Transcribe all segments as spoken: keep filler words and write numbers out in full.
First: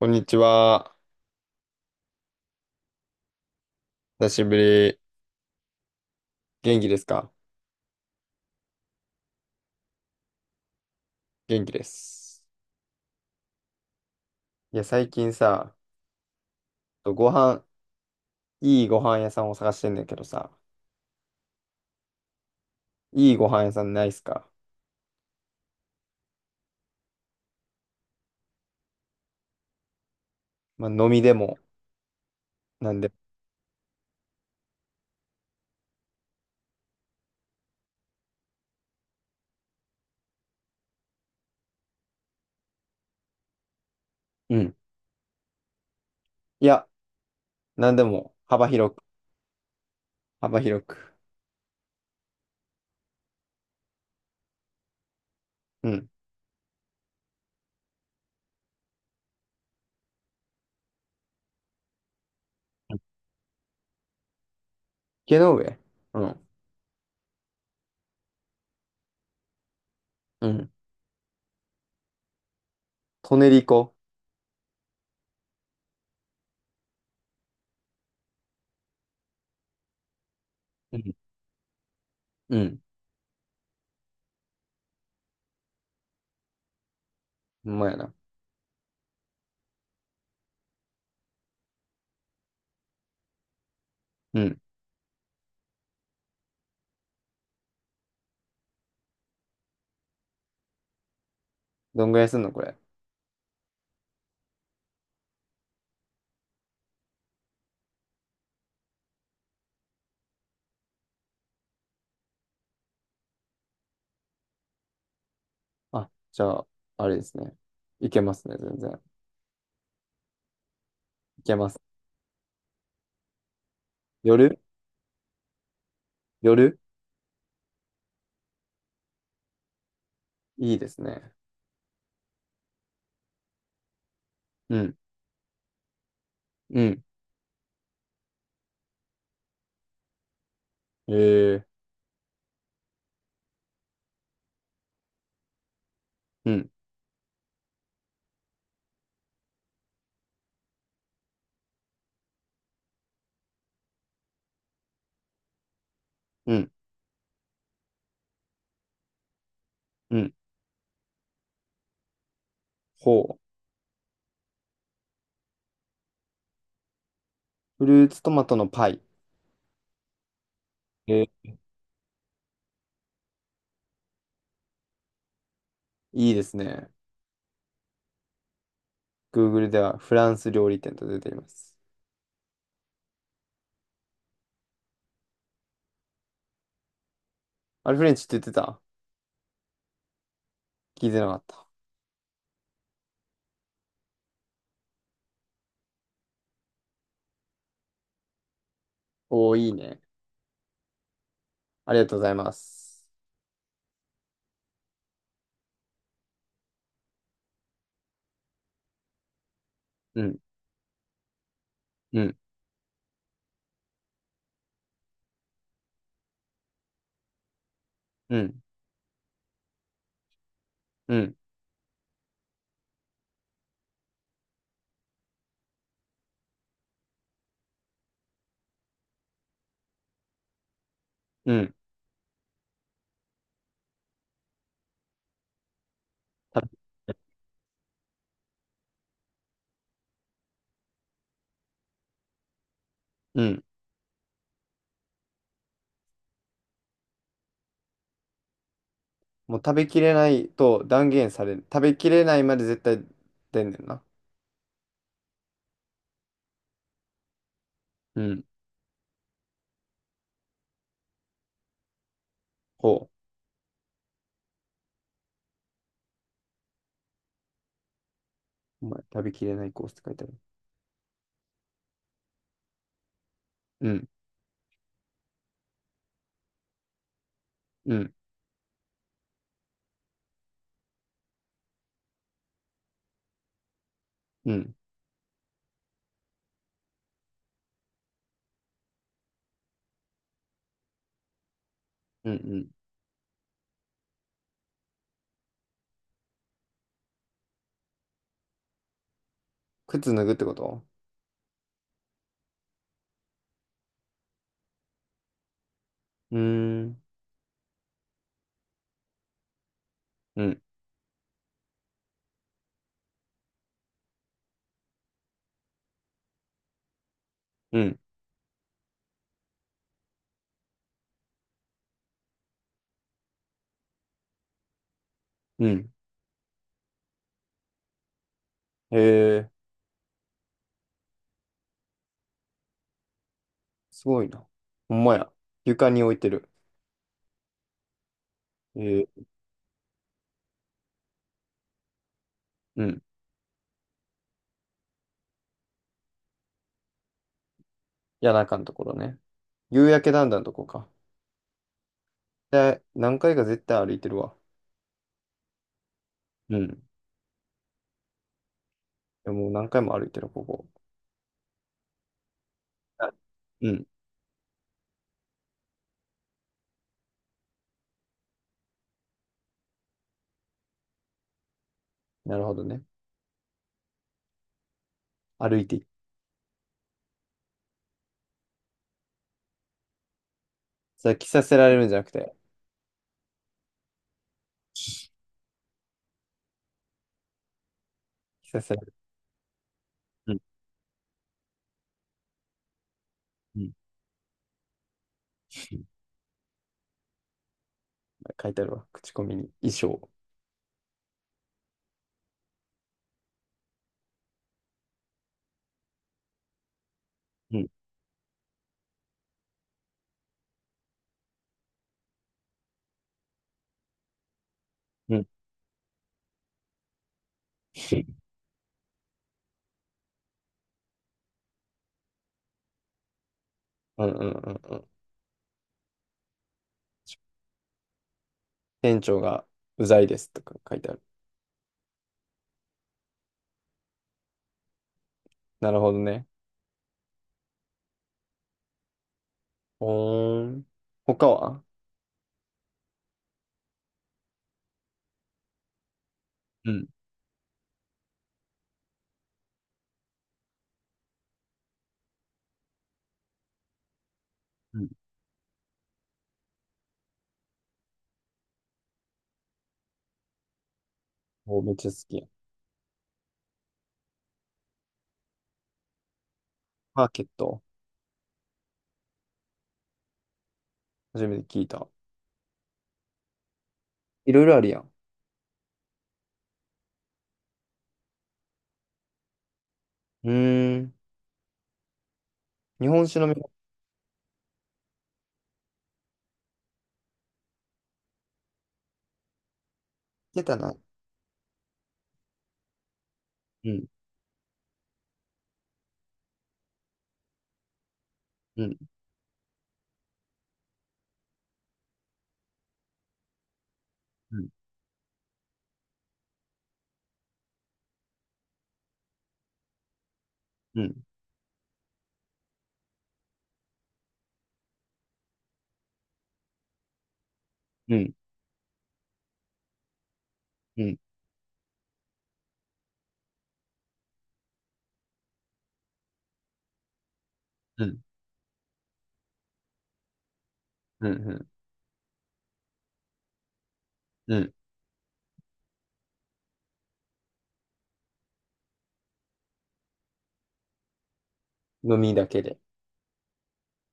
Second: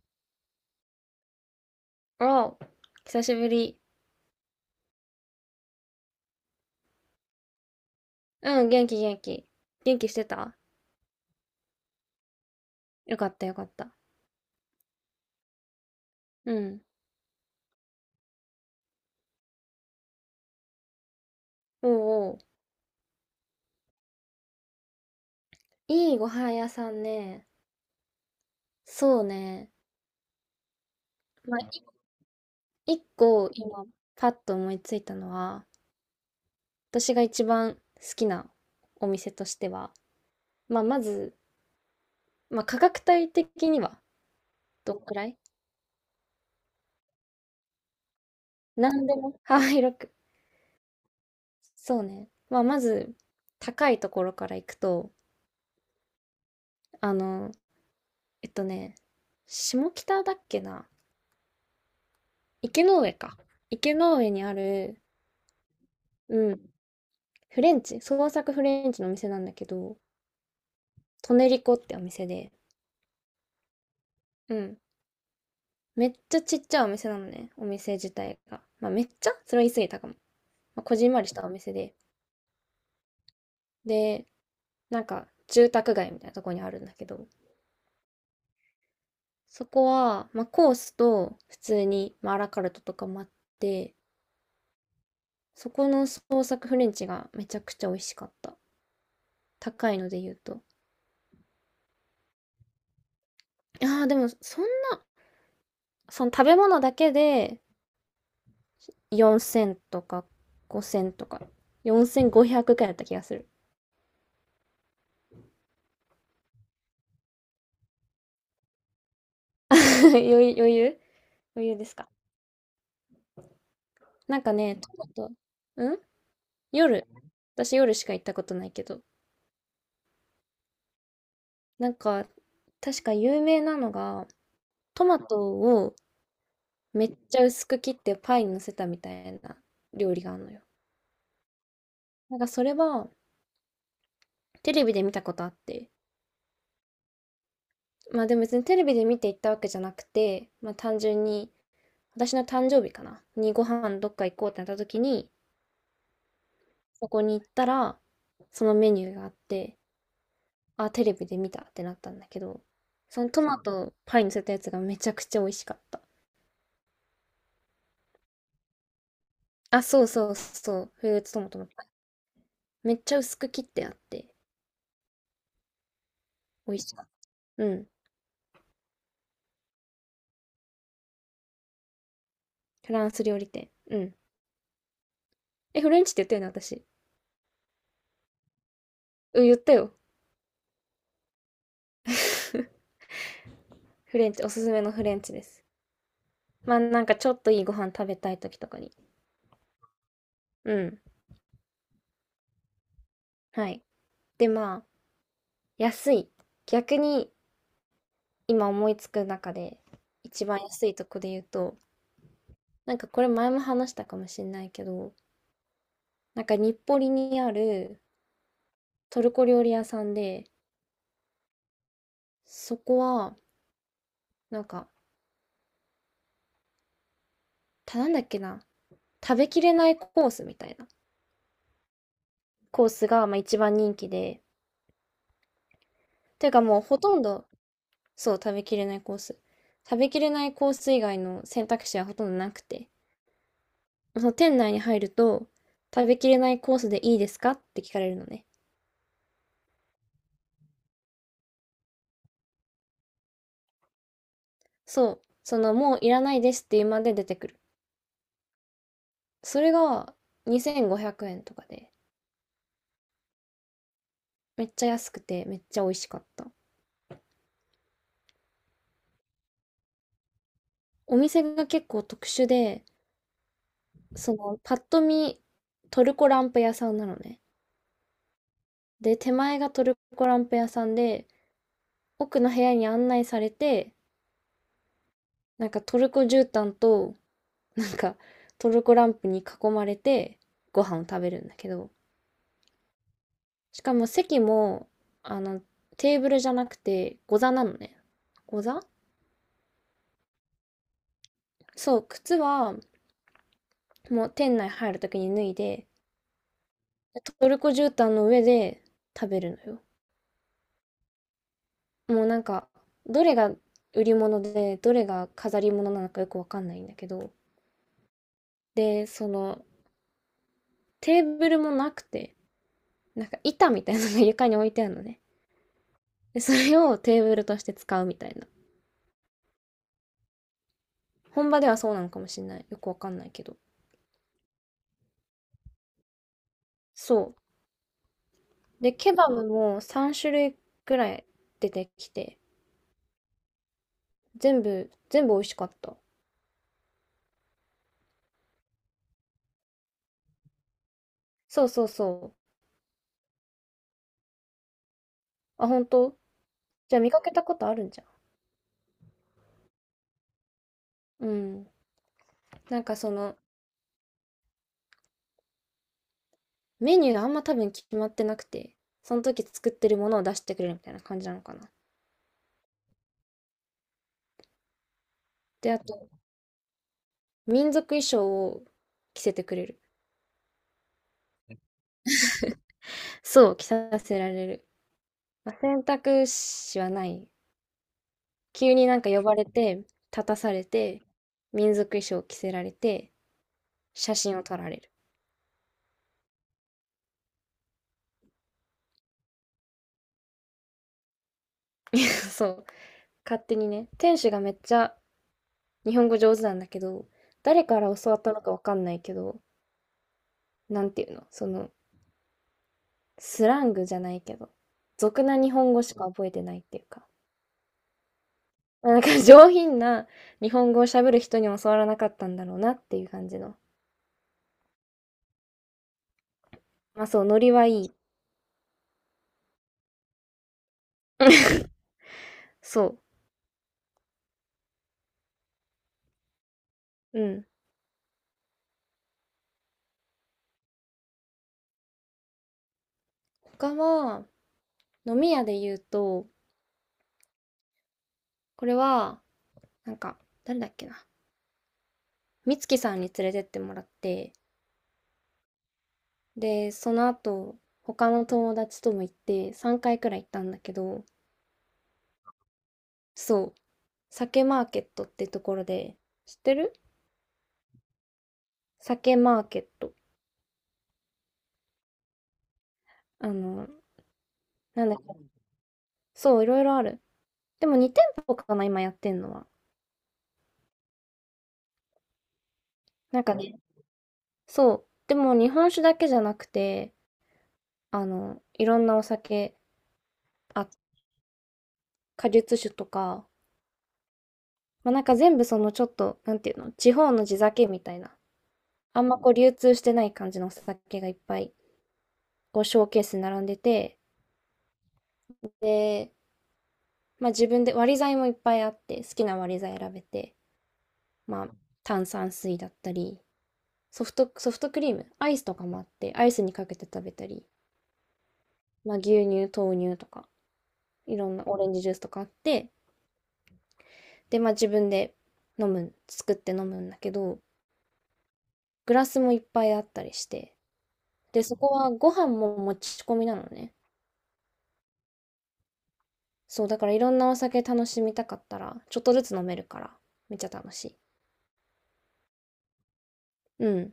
こんにちは。おう、久しぶり。久しぶり。元気ですか？うん、元気元気。元気してた？元気です。よかったよかった。いや、最近さ、うん。ご飯、いいご飯屋さんを探してんだけどさ、おうおう。いいご飯屋さんないっすか？いいご飯屋さんね。そうね。まあ、飲みでまも、あ、いなん一でも。個今、パッと思いついたのは、私が一番好きなお店としては、まあ、まず、まあ、価格帯的には、うん。どんくらい？いや、なんでも、幅広く、何でも幅広く。幅広く。そうね。まあ、まず、高いところから行くと、うん。あの、えっとね、下北だっけな？池の上か。池の上にある、池の上。うん。うん、フレンチ、創作フレンチのお店なんだけど、うん。トネリコってお店で、トネリコ。うん、めっちゃちっちゃいお店なのね、お店自体が。まあめっちゃそれは言い過ぎたかも。まあ、こうじんん。まりしたお店で。うん。で、なんか住宅街みたいなとこにあるんだけど、ほんまやな。そこは、まあコースと普通に、まあ、アラカルトとかもあって、うん。そこの創作フレンチがめちゃくちゃ美味しかった。高いので言うと。どんぐらいすんのこれ？ああ、でもそんその食べ物だけでよんせんとかごせんとか、よんせんごひゃくくくらいだった気がする。あ、じゃあ、あれですね。いけますね、全然。余裕余裕いけ余ま裕す。ですか？なんか夜。ね、トマト、ん夜。夜。私夜しか行ったことないけど。いいですね。なんか、確か有名なのが、うん。トマトをうん。めっちゃ薄く切ってパイに乗せたみたいな料理があるのよ。えー、なんかそれはテレビで見たことあって。うん、まあでも別にテレビで見て行ったわけじゃなくて、まあ単純に、私の誕生日かなにご飯どっか行こうってなった時に、うん、そこに行ったら、そのメニューがあって、うん。あ、テレビで見たってなったんだけど、そのほう。トマトパイにのせたやつがめちゃくちゃ美味しかった。フルーツトマトのパイ。あ、そうそうそう、フルえーツトマー、トのパイ。めっちゃ薄く切ってあって、いいです美味ね。しかった。うん。Google ではフランス料理店と出ています。フランス料理店。うん。え、フレンチって言ったよね、私。あれフレンチって言ってた？うん、言ったよ。聞いてなかった。フレンチ、おすすめのフレンチです。まあ、なんかちょっといいご飯食べたい時とかに。おー、いいね。うん。ありがとうございます。はい。で、まあ、安い。逆に今思いつく中で、うん、一番安いとこで言うと、うん、なんかこれ前も話したかもしれないけど、なんか日暮里にあるうん、トルコ料理屋さんで、うん、そこは、なんか、たなんだっけな、食べきれないコースみたいなうん。コースがまあ一番人気で、ていうかた。もうほとんど、そう、食べきれないコース。食べきれないコース以外の選択肢はほとんどなくて、うん。その店内に入ると、食べきれないコースでいいですかって聞かれるのね。もう食べきれないと断言される。食べきれないまで絶対出んねんな。そう、そのもういらないですっていうまで出てくる。うん。それがにせんごひゃくえんとかで。ほめっちゃ安くて、めっちゃ美味しかった。う。お前、食べきれないコースって書いてある。お店が結構特殊で、うん、その、パッと見、トルコランプ屋さんなのね。うん、で、手前がトルコランプ屋さんで、奥の部屋に案内されて、うん、なんかトルコ絨毯と、なんかトルコランプに囲まれて、ご飯を食べるんだけど、うん、うん。しかも席も、あの、テーブルじゃなくて、ご座なのね。ご座？靴脱ぐってこと？そう、靴は、もう店内入るときに脱いで、うーん、トルコ絨毯の上で食べるのよ。うん、もうなんか、どれが売り物で、どれが飾り物なのかよくわかんないんだけど、うん、で、その、テーブルもなくて、なんか板みたいなのが床に置いてあるのね。うん。で、それをテーブルとして使うみたいな。へえ、本場ではそうなのかもしれない。よくわかんないけど。すごいな。ほんまや。床に置いてる。そえう。で、ケー、バブもさん種類くらい出てきて、うん。全部、全部美味しかった。谷中のところね。夕焼けだんだんのとこか。そうそうそう。で、何回か絶対歩いてるわ。あ、本当？うん。いじゃあ見かけたことあるんじゃやもう何回も歩いてる、ここ。ん。うん。なんかそあ、の、うん。メニューあんま多分決まってなくて、その時作ってるものを出してくれるみたいな感じなのかな。なるほどね。歩いで、てあい、と、民族衣装を着せてくれる。それ着させられるんじゃなくて、そう、着させられる。まあ、選択肢はない。着さ急せられにる。なんか呼ばれて、立うたん。されて、民族衣装を着せられて、うん。写真を撮られる。書いてあるわ。口コミに。衣装。そう。勝手にね、店主がめっちゃ日本語上手なんだけど、う誰ん。から教わったのかわかんないけど、なんていうの、その、スラングじゃないけど、う俗ん。な日本語しか覚えてないっていうか、まあなんか上品な日本語を喋る人にも教わらなかったんだろうなっていう感じの。うんうんうんうん。まあそう、ノリはいい。店長がうざいですとか書いてある。そなるほどね。う。うん。ほーん。他は？他は、飲み屋で言うと、うん。これは、なんか、誰だっけな。美月さんに連れてってもらって、で、その後、他の友達とも行ってさんかいくらい行ったんだけど、お、めっちゃ好きやん。そう、酒マーケットってところで、知ってる？マーケット、酒マーケット。初めて聞いた。あの、いろいろあるやなんん。だっそう、いろいろある。でもに店舗かな、今やってんのは。うーん。日本酒なんのか店、ね、そう。でも日本酒だけじゃなくて、あの、いろんなお酒、出たあ、な。果実酒とか、うん、まあ、なんか全部そのちょっと、なんていうの、地方の地酒みたいな、うん、あんまこう流通してない感じのお酒がいっぱい、こうショーケースに並んでて、うん、で、まあ自分で割り剤もいっぱいあって、好きな割り剤選べて、うん、まあ炭酸水だったり、ソフト、ソフトクリーム、アイスとかもあって、アイスにかけて食べたり、うん、まあ、牛乳、豆乳とか、うん、うん、いろんなオレンジジュースとかあって、で、まあ、自分で飲む、作って飲むんだけど、うん、グラスもいっぱいあったりして、うで、ん。そこはご飯も持ち込みなのね。うん。そう、だからいろんなお酒楽しみたかったら、ちょっとずつ飲めるから、めっちゃ楽しい。飲みだけで。うん。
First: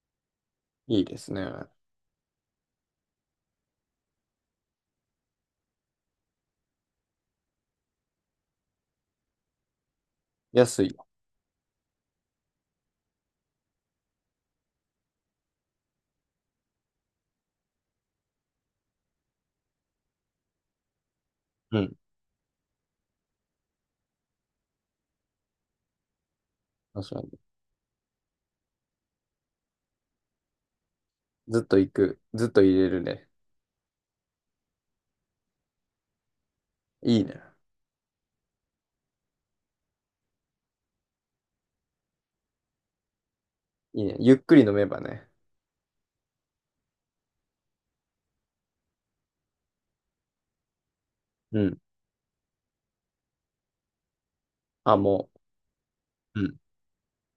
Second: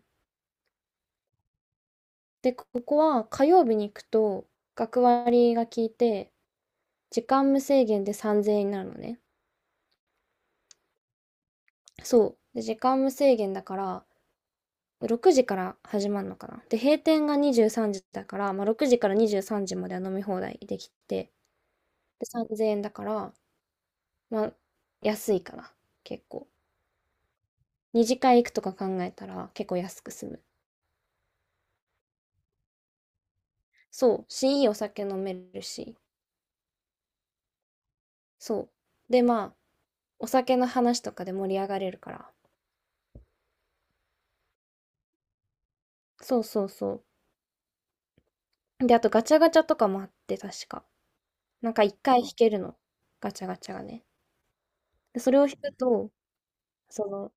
いいですね。で、ここは火曜日に行くと、学割が効いて、時間無制限でさんぜんえんになるのね。安いよ。そう。で、時間無制限だから、ろくじから始まるのかな。で、閉店がにじゅうさんじだから、まあ、ろくじからにじゅうさんじまでは飲み放題できて、うん。で、さんぜんえんだから、まあ、安いかな、結構。確かに。二次会行くとか考えたら結構安く済む。ずっと行く。ずっと入れるね。そう、し、いいお酒飲めるし、いいね。そう。で、まあ、お酒の話とかで盛り上がれるから。いいね。ゆっくり飲めばね。そうそうそう。で、あとガチャガチャとかもあって、確か。うなんん。か一回引けるの。ガチャガチャがね。あ、で、もそれを引くと、う。うん。その、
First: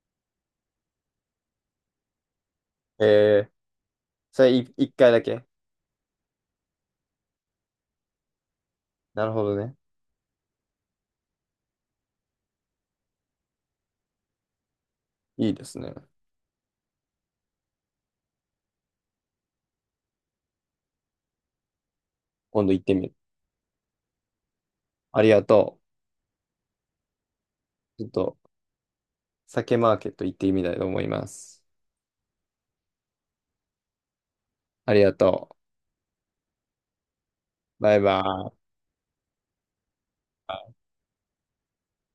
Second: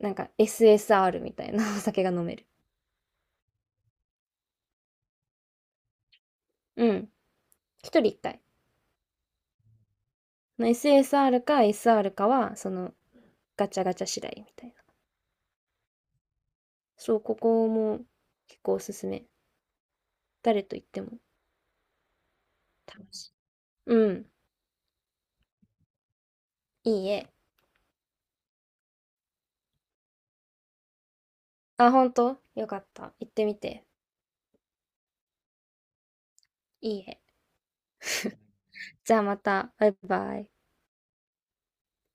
なんか エスエスアール みたいなお酒が飲める。えー、それい一回だけ。うん。一人一回。なるほどね。の エスエスアール か エスアール かは、そのガチャガチャ次第みたいな。いいですね。そう、ここも結構おすすめ。誰と行っても今度行って楽みる。しい。うん。ありがといいえ。う。ちょっと、酒マーケット行ってみたいと思います。あ、ほんとよかった。行ってみて。ありがといいえ。う。バイバイ。じゃあまた。バイバイ。